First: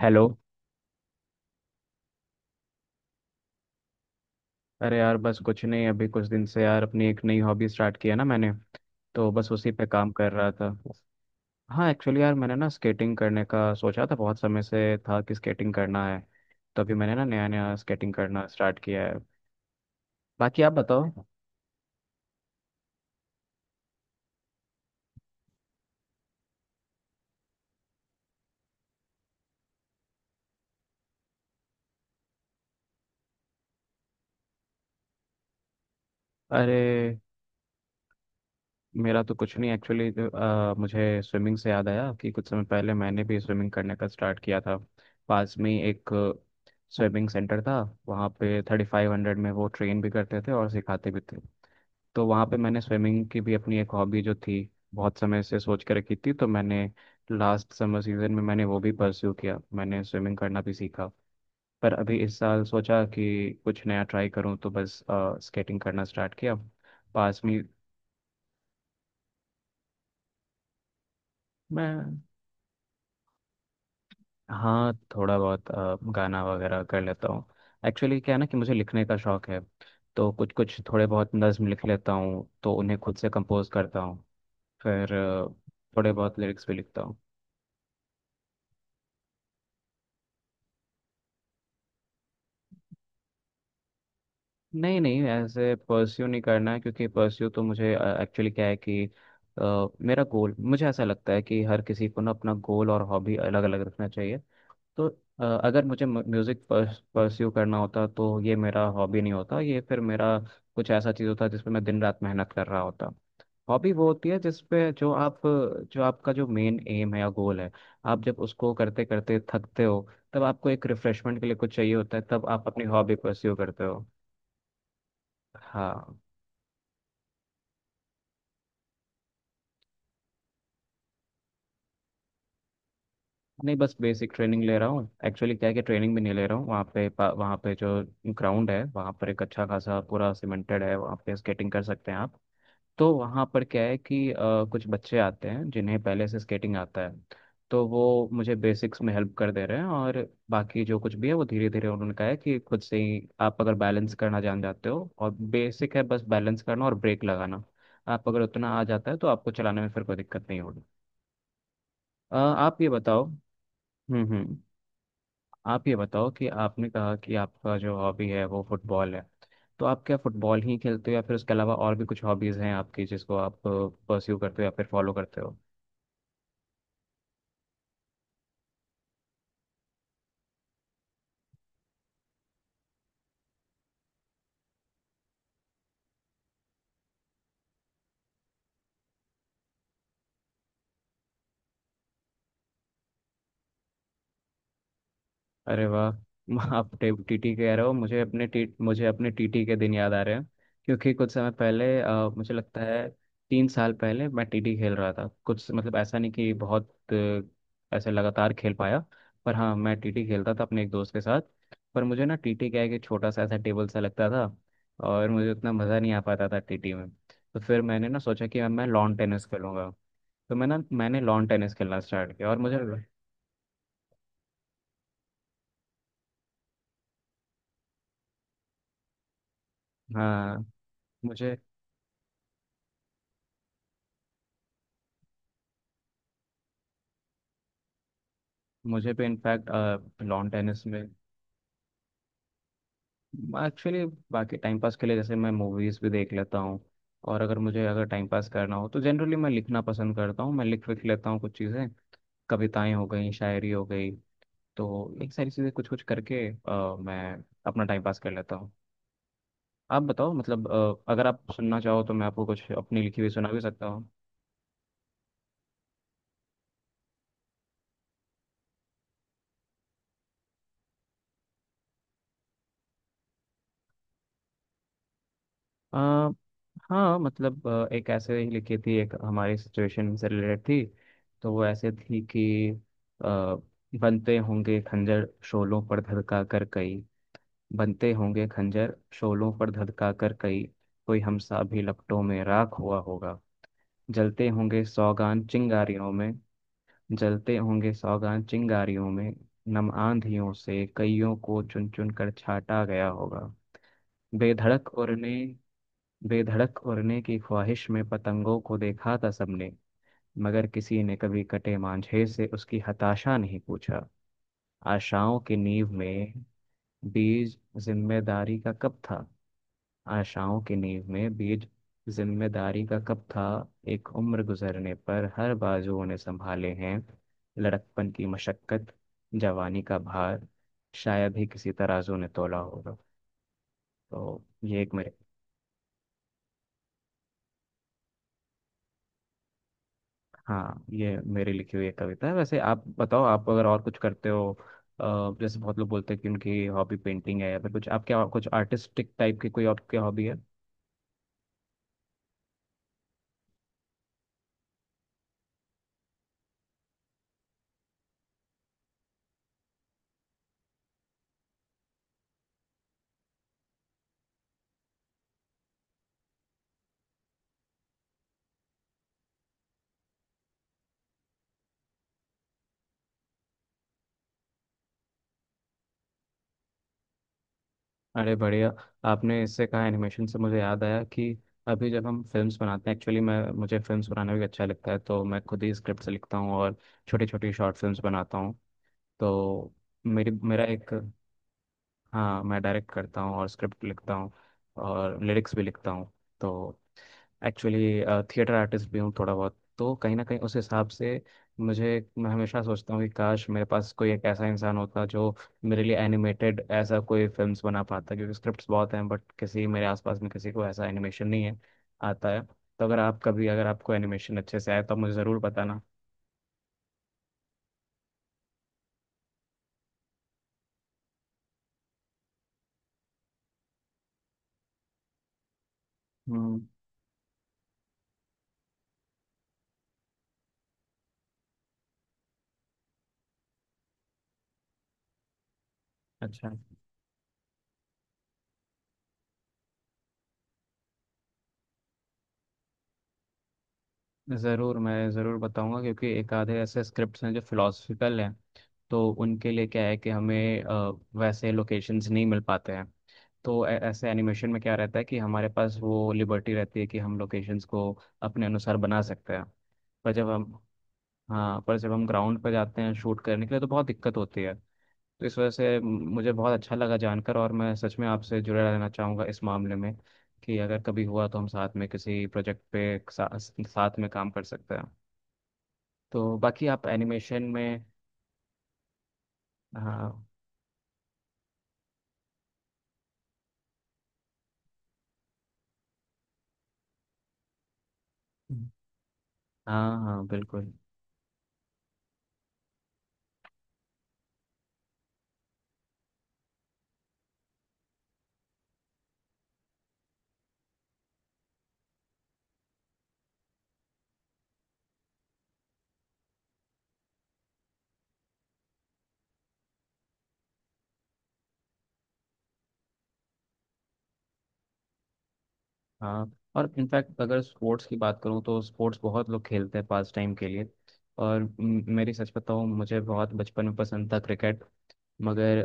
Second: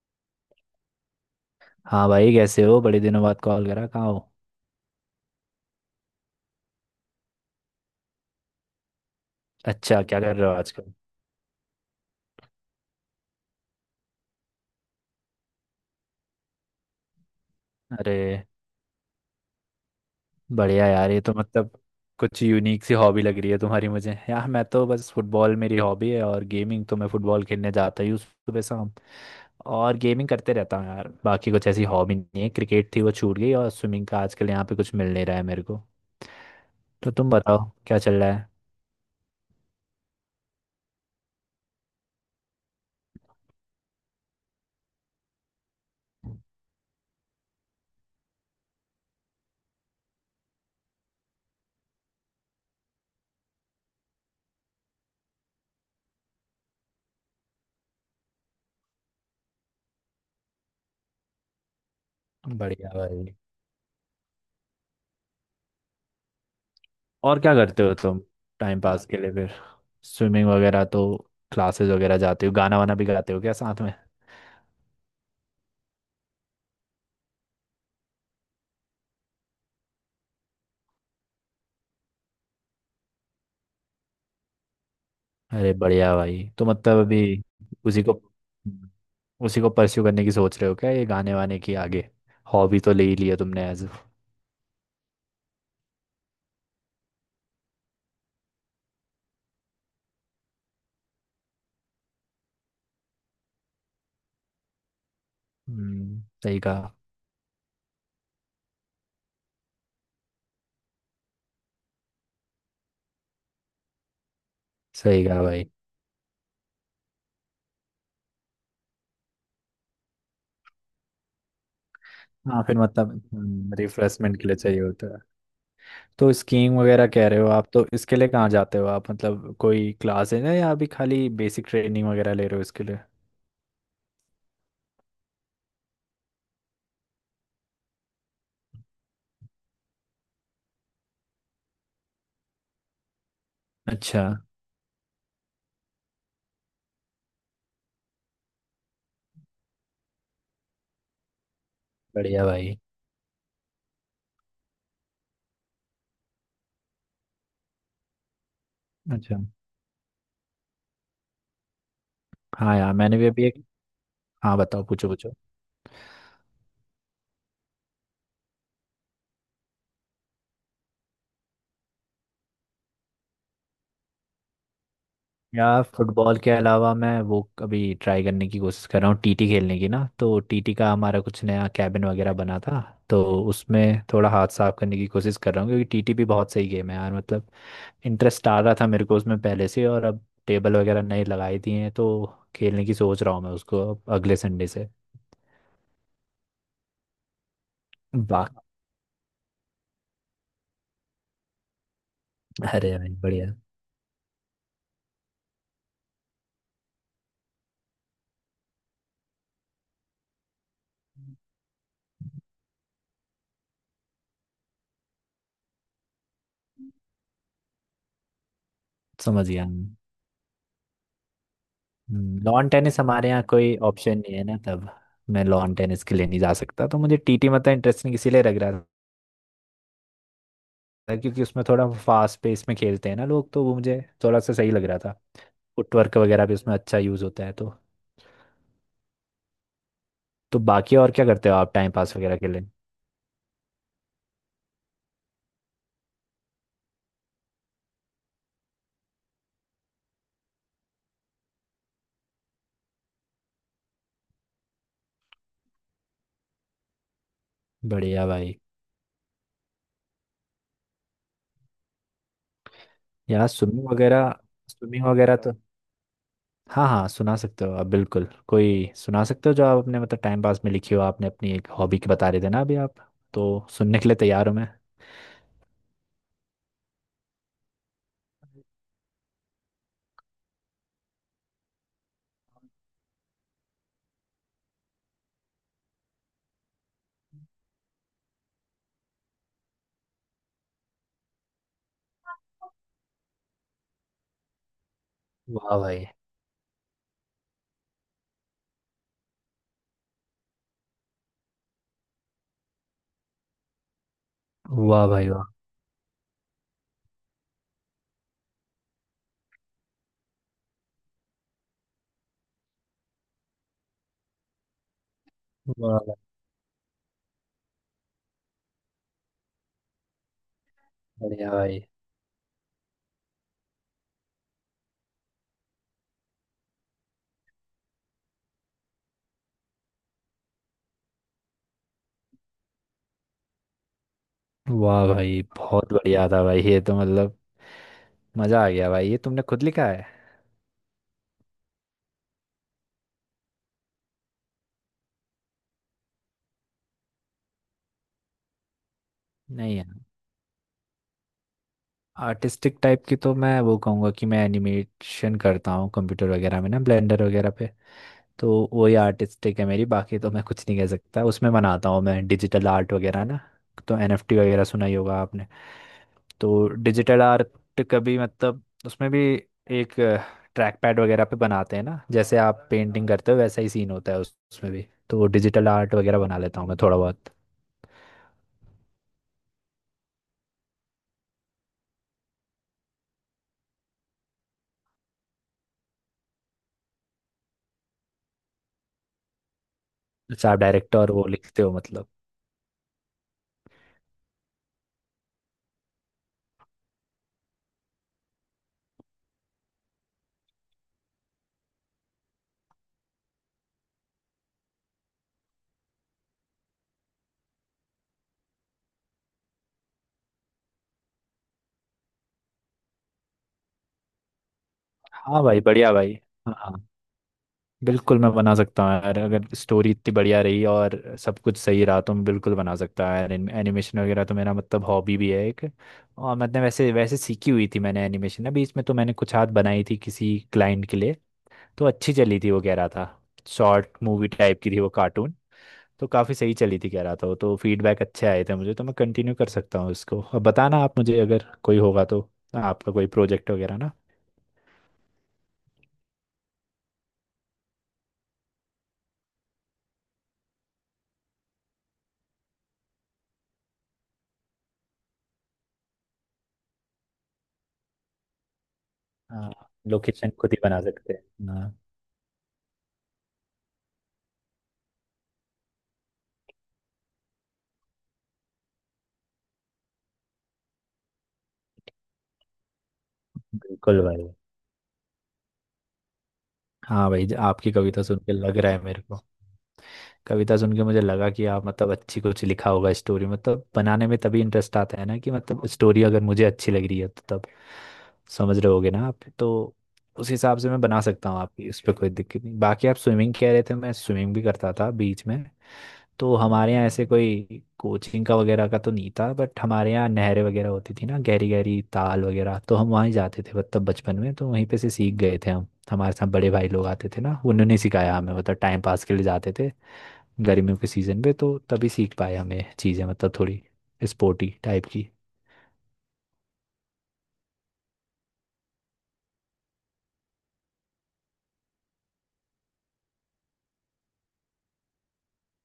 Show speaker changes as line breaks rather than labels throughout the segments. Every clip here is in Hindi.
हेलो।
हाँ भाई, कैसे हो? बड़े दिनों बाद कॉल करा, कहाँ हो?
अरे यार, बस कुछ नहीं। अभी कुछ दिन से यार अपनी एक नई हॉबी स्टार्ट किया ना मैंने, तो बस उसी पे
अच्छा,
काम
क्या
कर
कर रहे
रहा
हो
था।
आजकल?
हाँ एक्चुअली यार, मैंने ना स्केटिंग करने का सोचा था। बहुत समय से था कि स्केटिंग करना है, तो अभी मैंने ना नया नया स्केटिंग करना
अरे
स्टार्ट किया है। बाकी आप
बढ़िया
बताओ।
यार, ये तो मतलब कुछ यूनिक सी हॉबी लग रही है तुम्हारी मुझे। यार मैं तो बस फुटबॉल मेरी हॉबी है और गेमिंग। तो मैं फुटबॉल खेलने जाता ही हूँ सुबह शाम, और गेमिंग करते रहता हूँ यार। बाकी कुछ ऐसी हॉबी नहीं है, क्रिकेट थी वो छूट गई, और स्विमिंग का आजकल यहाँ पे कुछ मिल नहीं रहा है मेरे को।
अरे,
तो तुम बताओ, क्या चल रहा है?
मेरा तो कुछ नहीं एक्चुअली। मुझे स्विमिंग से याद आया कि कुछ समय पहले मैंने भी स्विमिंग करने का स्टार्ट किया था। पास में ही एक स्विमिंग सेंटर था, वहाँ पे 3500 में वो ट्रेन भी करते थे और सिखाते भी थे। तो वहाँ पे मैंने स्विमिंग की भी, अपनी एक हॉबी जो थी बहुत समय से सोच के रखी थी, तो मैंने लास्ट समर सीजन में मैंने वो भी परस्यू किया, मैंने स्विमिंग करना भी सीखा। पर अभी इस साल
बढ़िया
सोचा
भाई।
कि कुछ नया ट्राई करूँ, तो बस स्केटिंग करना स्टार्ट किया
और
पास
क्या
में।
करते हो तुम टाइम पास के लिए फिर? स्विमिंग वगैरह तो, क्लासेस वगैरह
मैं,
जाते हो? गाना वाना भी गाते हो क्या साथ में?
हाँ थोड़ा बहुत गाना वगैरह कर लेता हूँ। एक्चुअली क्या है ना कि मुझे लिखने का शौक है, तो कुछ कुछ थोड़े बहुत नज्म लिख लेता हूँ, तो उन्हें खुद से कंपोज करता हूँ। फिर अ,
अरे
थोड़े
बढ़िया
बहुत
भाई, तो
लिरिक्स भी
मतलब
लिखता हूँ।
अभी उसी को उसी को परस्यू करने की सोच रहे हो क्या, ये गाने वाने की आगे? हॉबी तो ले ही लिया तुमने एज।
नहीं नहीं, ऐसे परस्यू नहीं करना है, क्योंकि परस्यू तो मुझे, एक्चुअली क्या है कि मेरा गोल, मुझे ऐसा लगता है कि हर किसी को ना अपना गोल और हॉबी अलग अलग रखना चाहिए। तो अगर मुझे
सही
म्यूज़िक
कहा।
परस्यू करना होता तो ये मेरा हॉबी नहीं होता, ये फिर मेरा कुछ ऐसा चीज़ होता जिस पे मैं दिन रात मेहनत कर रहा होता। हॉबी वो होती है जिसपे, जो
सही
आप,
कहा भाई।
जो आपका जो मेन एम है या गोल है, आप जब उसको करते करते थकते हो, तब आपको एक रिफ्रेशमेंट के लिए कुछ चाहिए होता है, तब
हाँ,
आप
फिर
अपनी हॉबी परस्यू
मतलब
करते हो।
रिफ्रेशमेंट के लिए चाहिए होता है।
हाँ,
तो स्कीइंग वगैरह कह रहे हो आप, तो इसके लिए कहाँ जाते हो आप? मतलब कोई क्लास है ना, या अभी खाली बेसिक ट्रेनिंग वगैरह ले रहे हो इसके लिए?
नहीं बस बेसिक ट्रेनिंग ले रहा हूँ। एक्चुअली क्या है कि ट्रेनिंग भी नहीं ले रहा हूँ। वहाँ पे वहाँ पे जो ग्राउंड है, वहाँ पर एक अच्छा खासा पूरा सीमेंटेड है, वहाँ पे स्केटिंग कर सकते हैं आप। तो वहाँ पर क्या है
अच्छा।
कि कुछ बच्चे आते हैं जिन्हें पहले से स्केटिंग आता है, तो वो मुझे बेसिक्स में हेल्प कर दे रहे हैं। और बाकी जो कुछ भी है वो धीरे धीरे, उन्होंने कहा है
बढ़िया
कि
भाई।
खुद से ही आप अगर बैलेंस करना जान जाते हो, और बेसिक है बस बैलेंस करना और ब्रेक लगाना, आप अगर उतना आ जाता है तो
अच्छा।
आपको चलाने में फिर कोई दिक्कत नहीं होगी।
हाँ
आप ये
यार, मैंने
बताओ।
भी अभी एक।
हम्म।
हाँ बताओ, पूछो पूछो।
आप ये बताओ कि आपने कहा कि आपका जो हॉबी है वो फुटबॉल है, तो आप क्या फुटबॉल ही खेलते हो या फिर उसके अलावा और भी कुछ हॉबीज़ हैं आपकी, जिसको आप परस्यू करते हो या फिर फॉलो करते हो?
यार फुटबॉल के अलावा मैं वो अभी ट्राई करने की कोशिश कर रहा हूँ टीटी खेलने की ना, तो टीटी का हमारा कुछ नया कैबिन वगैरह बना था। तो उसमें थोड़ा हाथ साफ करने की कोशिश कर रहा हूँ, क्योंकि टीटी भी बहुत सही गेम है यार मतलब। इंटरेस्ट आ रहा था मेरे को उसमें पहले से, और अब टेबल वगैरह नई लगाई दी हैं, तो खेलने की सोच रहा हूँ मैं उसको अब अगले संडे से।
अरे वाह! आप टीटी कह रहे हो, मुझे अपने
वाह।
टीटी के दिन याद आ रहे हैं। क्योंकि कुछ समय पहले, मुझे लगता
अरे
है
भाई बढ़िया।
तीन साल पहले मैं टीटी खेल रहा था। कुछ मतलब ऐसा नहीं कि बहुत ऐसे लगातार खेल पाया, पर हाँ मैं टीटी खेलता था अपने एक दोस्त के साथ। पर मुझे ना टीटी क्या है कि छोटा सा ऐसा टेबल सा लगता था, और मुझे उतना मज़ा नहीं आ पाता था टीटी में, तो फिर मैंने ना सोचा कि अब मैं लॉन टेनिस
समझ गया।
खेलूंगा। तो मैंने लॉन टेनिस खेलना स्टार्ट किया। और
लॉन
मुझे
टेनिस हमारे यहाँ कोई ऑप्शन नहीं है ना तब, मैं लॉन टेनिस के लिए नहीं जा सकता, तो मुझे टीटी मतलब इंटरेस्टिंग इसीलिए लग रहा
हाँ
था, क्योंकि
मुझे
उसमें थोड़ा फास्ट पेस में खेलते हैं ना लोग, तो वो मुझे थोड़ा सा सही लग रहा था। फुटवर्क वगैरह भी उसमें अच्छा यूज़ होता है तो।
मुझे भी इनफैक्ट लॉन
तो
टेनिस
बाकी
में।
और क्या करते हो आप टाइम पास वगैरह के लिए?
एक्चुअली बाकी टाइम पास के लिए जैसे मैं मूवीज़ भी देख लेता हूँ। और अगर मुझे, अगर टाइम पास करना हो तो जनरली मैं लिखना पसंद करता हूँ। मैं लिख लिख लेता हूँ कुछ चीज़ें, कविताएं हो गई, शायरी हो गई। तो एक सारी चीज़ें, कुछ कुछ करके मैं अपना टाइम पास
बढ़िया
कर लेता
भाई।
हूँ। आप बताओ। मतलब अगर आप सुनना चाहो तो मैं आपको कुछ अपनी लिखी हुई
यहाँ
सुना भी सकता हूँ।
स्विमिंग वगैरह तो, हाँ हाँ सुना सकते हो आप बिल्कुल, कोई सुना सकते हो जो आप अपने मतलब टाइम पास में लिखी हो आपने। अपनी एक हॉबी की बता रहे थे ना अभी आप, तो सुनने के लिए तैयार हूँ मैं।
अ, हाँ मतलब एक ऐसे ही लिखी थी, एक हमारी सिचुएशन से रिलेटेड थी। तो वो ऐसे थी कि अ, बनते होंगे खंजर शोलों पर धधका कर कई, बनते होंगे खंजर शोलों पर धधका कर कई, कोई हमसा भी लपटों में राख हुआ होगा। जलते होंगे सौगान
वाह भाई।
चिंगारियों में, जलते होंगे सौगान चिंगारियों में, नम आंधियों से कईयों को चुन चुन कर छाटा गया होगा। बेधड़क
वाह भाई
उड़ने
वाह।
बेधड़क उड़ने की ख्वाहिश में पतंगों को देखा था सबने, मगर किसी ने कभी कटे मांझे से उसकी हताशा नहीं पूछा। आशाओं की नींव
वाह भाई,
में बीज जिम्मेदारी का कब था आशाओं की नींव में
बढ़िया
बीज
भाई।
जिम्मेदारी का कब था। एक उम्र गुजरने पर हर बाजुओं ने संभाले हैं, लड़कपन की मशक्कत, जवानी का भार, शायद ही किसी तराजू ने तोला होगा। तो ये एक
वाह
मेरे,
भाई बहुत बढ़िया था भाई, ये तो मतलब मजा आ गया भाई। ये तुमने खुद लिखा है?
हाँ ये मेरी लिखी हुई एक कविता है। वैसे आप बताओ, आप अगर और कुछ करते हो, जैसे बहुत लोग बोलते हैं कि उनकी हॉबी पेंटिंग है या फिर कुछ, आप क्या कुछ आर्टिस्टिक टाइप की कोई
नहीं यार,
आपकी हॉबी है?
आर्टिस्टिक टाइप की तो मैं वो कहूँगा कि मैं एनिमेशन करता हूँ कंप्यूटर वगैरह में ना, ब्लेंडर वगैरह पे, तो वही आर्टिस्टिक है मेरी। बाकी तो मैं कुछ नहीं कह सकता, उसमें बनाता हूँ मैं डिजिटल आर्ट वगैरह ना, तो एनएफटी वगैरह सुना ही होगा आपने। तो डिजिटल आर्ट कभी मतलब उसमें भी एक ट्रैक पैड वगैरह पे बनाते हैं ना, जैसे आप पेंटिंग करते हो वैसा ही सीन होता है उसमें भी। तो डिजिटल आर्ट वगैरह बना लेता हूँ मैं थोड़ा बहुत।
अरे बढ़िया! आपने इससे कहा, एनिमेशन से मुझे याद आया कि अभी जब हम फिल्म्स बनाते हैं, एक्चुअली मैं, मुझे फिल्म्स बनाना भी अच्छा लगता है, तो मैं खुद ही स्क्रिप्ट लिखता हूँ और छोटी छोटी शॉर्ट फिल्म्स बनाता हूँ। तो मेरी
अच्छा, आप
मेरा एक,
डायरेक्टर वो लिखते हो मतलब।
हाँ मैं डायरेक्ट करता हूँ और स्क्रिप्ट लिखता हूँ और लिरिक्स भी लिखता हूँ। तो एक्चुअली थिएटर आर्टिस्ट भी हूँ थोड़ा बहुत, तो कहीं ना कहीं उस हिसाब से मुझे, मैं हमेशा सोचता हूँ कि काश मेरे पास कोई एक ऐसा इंसान होता जो मेरे लिए एनिमेटेड ऐसा कोई फिल्म्स बना पाता, क्योंकि स्क्रिप्ट्स बहुत हैं, बट किसी मेरे आसपास में किसी को ऐसा एनिमेशन नहीं है आता है। तो अगर आप कभी, अगर आपको एनिमेशन अच्छे से आए तो आप मुझे ज़रूर
हाँ भाई,
बताना।
बढ़िया भाई। हाँ बिल्कुल, मैं बना सकता हूँ यार, अगर स्टोरी इतनी बढ़िया रही और सब कुछ सही रहा तो मैं बिल्कुल बना सकता हूँ यार। एनिमेशन वगैरह तो मेरा मतलब हॉबी भी है एक, और
हम्म,
मतलब वैसे वैसे सीखी हुई थी मैंने एनिमेशन। अभी इसमें तो मैंने कुछ हाथ बनाई थी किसी क्लाइंट के लिए, तो अच्छी चली थी वो कह रहा था। शॉर्ट मूवी टाइप की थी वो, कार्टून, तो काफ़ी
अच्छा।
सही चली थी कह रहा था वो, तो फीडबैक अच्छे आए थे मुझे, तो मैं कंटिन्यू कर सकता हूँ इसको अब। बताना आप मुझे अगर कोई होगा तो, आपका कोई प्रोजेक्ट वगैरह ना।
ज़रूर मैं ज़रूर बताऊंगा, क्योंकि एक आधे ऐसे स्क्रिप्ट्स हैं जो फिलोसफिकल हैं। तो उनके लिए क्या है कि हमें वैसे लोकेशंस नहीं मिल पाते हैं। तो ऐसे एनिमेशन में क्या रहता है कि हमारे पास वो लिबर्टी रहती है कि हम लोकेशंस को अपने अनुसार बना सकते हैं।
हाँ,
पर जब
लोकेशन खुद
हम
ही बना सकते हैं,
हाँ
हाँ।
पर जब हम ग्राउंड पर जाते हैं शूट करने के लिए तो बहुत दिक्कत होती है। तो इस वजह से मुझे बहुत अच्छा लगा जानकर, और मैं सच में आपसे जुड़े रहना चाहूँगा इस मामले में कि अगर कभी हुआ तो हम साथ में किसी प्रोजेक्ट पे साथ
बिल्कुल
में
भाई।
काम कर सकते हैं। तो बाकी आप
हाँ भाई,
एनिमेशन
आपकी
में,
कविता सुन के लग रहा है मेरे को।
हाँ
कविता सुन के मुझे लगा कि आप मतलब अच्छी कुछ लिखा होगा, स्टोरी मतलब बनाने में तभी इंटरेस्ट आता है ना, कि मतलब स्टोरी अगर मुझे अच्छी लग रही है तो तब समझ रहे होगे ना आप तो।
हाँ, हाँ
उस हिसाब से
बिल्कुल।
मैं बना सकता हूँ आपकी, उस पर कोई दिक्कत नहीं। बाकी आप स्विमिंग कह रहे थे, मैं स्विमिंग भी करता था बीच में। तो हमारे यहाँ ऐसे कोई कोचिंग का वगैरह का तो नहीं था, बट हमारे यहाँ नहरें वगैरह होती थी ना, गहरी गहरी ताल वगैरह, तो हम वहीं जाते थे मतलब बचपन में, तो वहीं पे से सीख गए थे हम। हमारे साथ बड़े भाई लोग आते थे ना, उन्होंने सिखाया हमें मतलब, टाइम पास के लिए जाते थे गर्मियों के सीज़न पे, तो तभी सीख पाए हमें चीज़ें मतलब थोड़ी स्पोर्टी टाइप की।
हाँ, और इनफैक्ट अगर स्पोर्ट्स की बात करूँ तो स्पोर्ट्स बहुत लोग खेलते हैं पास टाइम के लिए। और मेरी सच बताऊँ, मुझे बहुत बचपन में पसंद था क्रिकेट। मगर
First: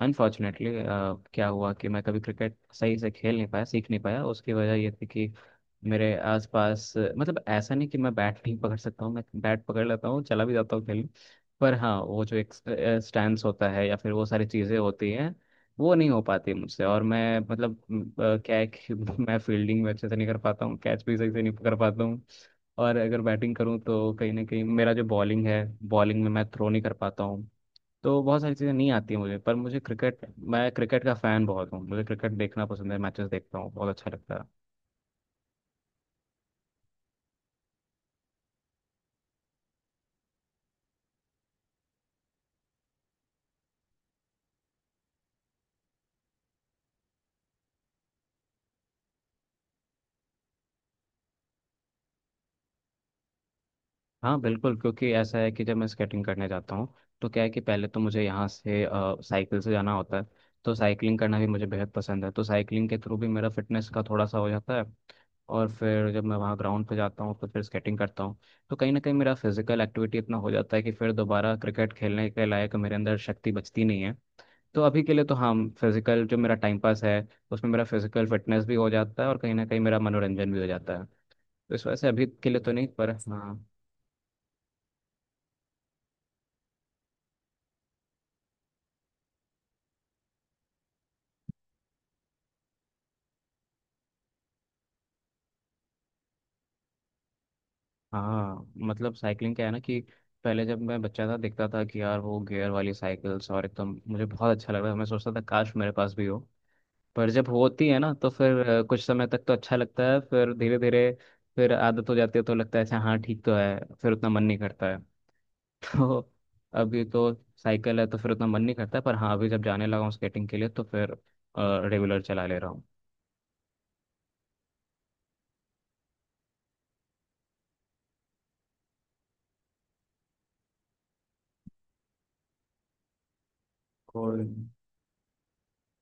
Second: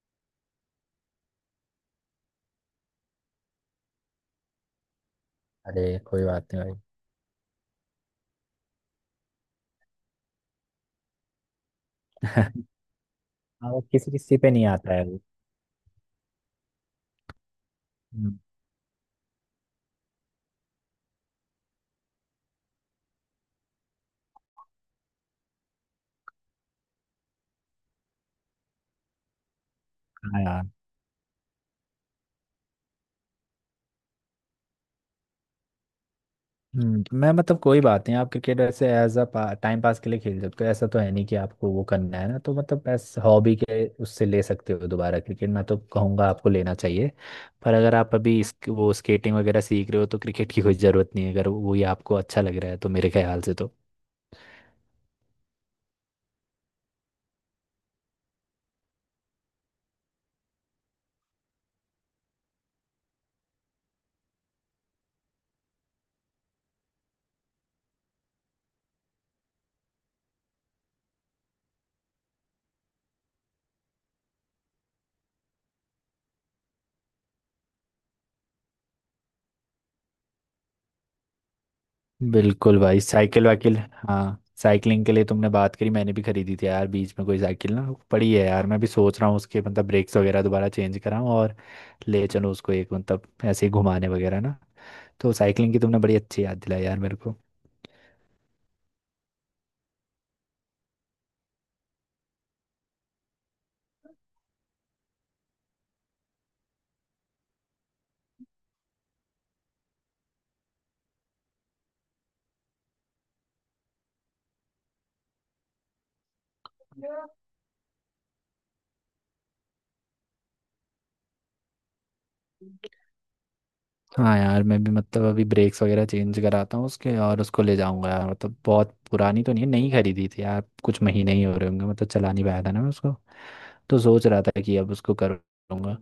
अनफॉर्चुनेटली क्या हुआ कि मैं कभी क्रिकेट सही से खेल नहीं पाया, सीख नहीं पाया। उसकी वजह ये थी कि
अरे
मेरे
कोई बात नहीं भाई।
आसपास, मतलब ऐसा नहीं कि मैं बैट नहीं पकड़ सकता हूँ, मैं बैट पकड़ लेता हूँ, चला भी जाता हूँ खेलने, पर हाँ वो जो एक स्टैंड होता
हाँ वो
है या
किसी
फिर वो
किसी
सारी
पे नहीं
चीज़ें
आता है
होती
वो।
हैं, वो नहीं हो पाती मुझसे। और मैं, मतलब
हम्म।
क्या है कि मैं फील्डिंग में अच्छे से नहीं कर पाता हूँ, कैच भी सही से नहीं पकड़ पाता हूँ। और अगर बैटिंग करूँ तो कहीं ना कहीं मेरा जो बॉलिंग है, बॉलिंग में मैं थ्रो नहीं कर पाता हूँ। तो बहुत सारी चीज़ें नहीं आती हैं मुझे, पर मुझे क्रिकेट,
हाँ यार।
मैं क्रिकेट का फ़ैन बहुत हूँ, मुझे क्रिकेट देखना पसंद है, मैचेस देखता हूँ, बहुत अच्छा लगता है।
तो मैं मतलब कोई बात नहीं, आप क्रिकेट ऐसे एज अ टाइम पास के लिए खेल सकते हो, ऐसा तो है नहीं कि आपको वो करना है ना, तो मतलब ऐसे हॉबी के उससे ले सकते हो दोबारा क्रिकेट, मैं तो कहूँगा आपको लेना चाहिए। पर अगर आप अभी वो स्केटिंग वगैरह सीख रहे हो, तो क्रिकेट की कोई ज़रूरत नहीं है, अगर वो ही आपको अच्छा लग रहा है तो मेरे ख्याल से तो।
हाँ बिल्कुल, क्योंकि ऐसा है कि जब मैं स्केटिंग करने जाता हूँ तो क्या है कि पहले तो मुझे यहाँ से साइकिल से जाना होता है, तो साइकिलिंग करना भी मुझे बेहद पसंद है, तो साइकिलिंग के थ्रू भी मेरा फिटनेस का थोड़ा सा हो जाता है। और फिर जब मैं वहाँ ग्राउंड पे जाता हूँ तो फिर स्केटिंग करता हूँ। तो कहीं ना कहीं मेरा फिजिकल एक्टिविटी इतना हो जाता है कि फिर दोबारा क्रिकेट खेलने के लायक मेरे अंदर शक्ति बचती नहीं है। तो अभी के लिए तो हाँ, फिजिकल जो मेरा टाइम पास है, उसमें मेरा फिजिकल फिटनेस भी हो जाता है और कहीं ना कहीं मेरा मनोरंजन भी हो जाता है। तो इस वजह से अभी के लिए तो
बिल्कुल
नहीं,
भाई।
पर
साइकिल
हाँ।
वाइकिल, हाँ, साइकिलिंग के लिए तुमने बात करी, मैंने भी खरीदी थी यार बीच में कोई साइकिल ना, पड़ी है यार, मैं भी सोच रहा हूँ उसके मतलब ब्रेक्स वगैरह दोबारा चेंज कराऊँ, और ले चलूँ उसको एक, मतलब ऐसे ही घुमाने वगैरह ना। तो साइकिलिंग की तुमने बड़ी अच्छी याद दिलाई यार मेरे को।
हाँ मतलब साइकिलिंग क्या है ना कि पहले जब मैं बच्चा था देखता था कि यार वो गियर वाली साइकिल्स, और एकदम मुझे बहुत अच्छा लग रहा है, मैं सोचता था काश मेरे पास भी हो। पर जब होती है ना तो फिर कुछ समय तक तो अच्छा लगता है, फिर धीरे धीरे, फिर आदत हो जाती है, तो लगता है अच्छा हाँ ठीक तो है, फिर उतना मन नहीं करता है। तो अभी तो साइकिल है, तो फिर उतना मन नहीं करता, पर हाँ अभी जब जाने लगा हूँ स्केटिंग के लिए, तो फिर रेगुलर चला ले रहा हूँ।
हाँ यार, मैं भी मतलब अभी ब्रेक्स वगैरह चेंज कराता हूँ उसके, और उसको ले जाऊंगा यार। मतलब बहुत पुरानी तो नहीं है, नई खरीदी थी यार, कुछ महीने ही हो रहे होंगे, मतलब चला नहीं पाया था ना मैं उसको, तो सोच रहा
और
था कि अब उसको करूँगा।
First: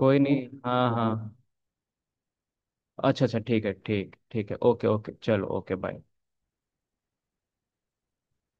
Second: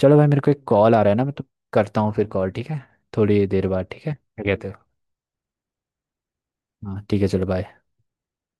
चलो भाई, मेरे
नहीं,
को एक
हाँ
कॉल आ रहा है ना, मैं
हाँ।
तो करता हूँ फिर कॉल, ठीक है?
अच्छा अच्छा,
थोड़ी
ठीक
देर
है,
बाद, ठीक है,
ठीक
क्या
ठीक है,
कहते हो?
ओके ओके, चलो ओके, बाय।
हाँ ठीक है, चलो बाय।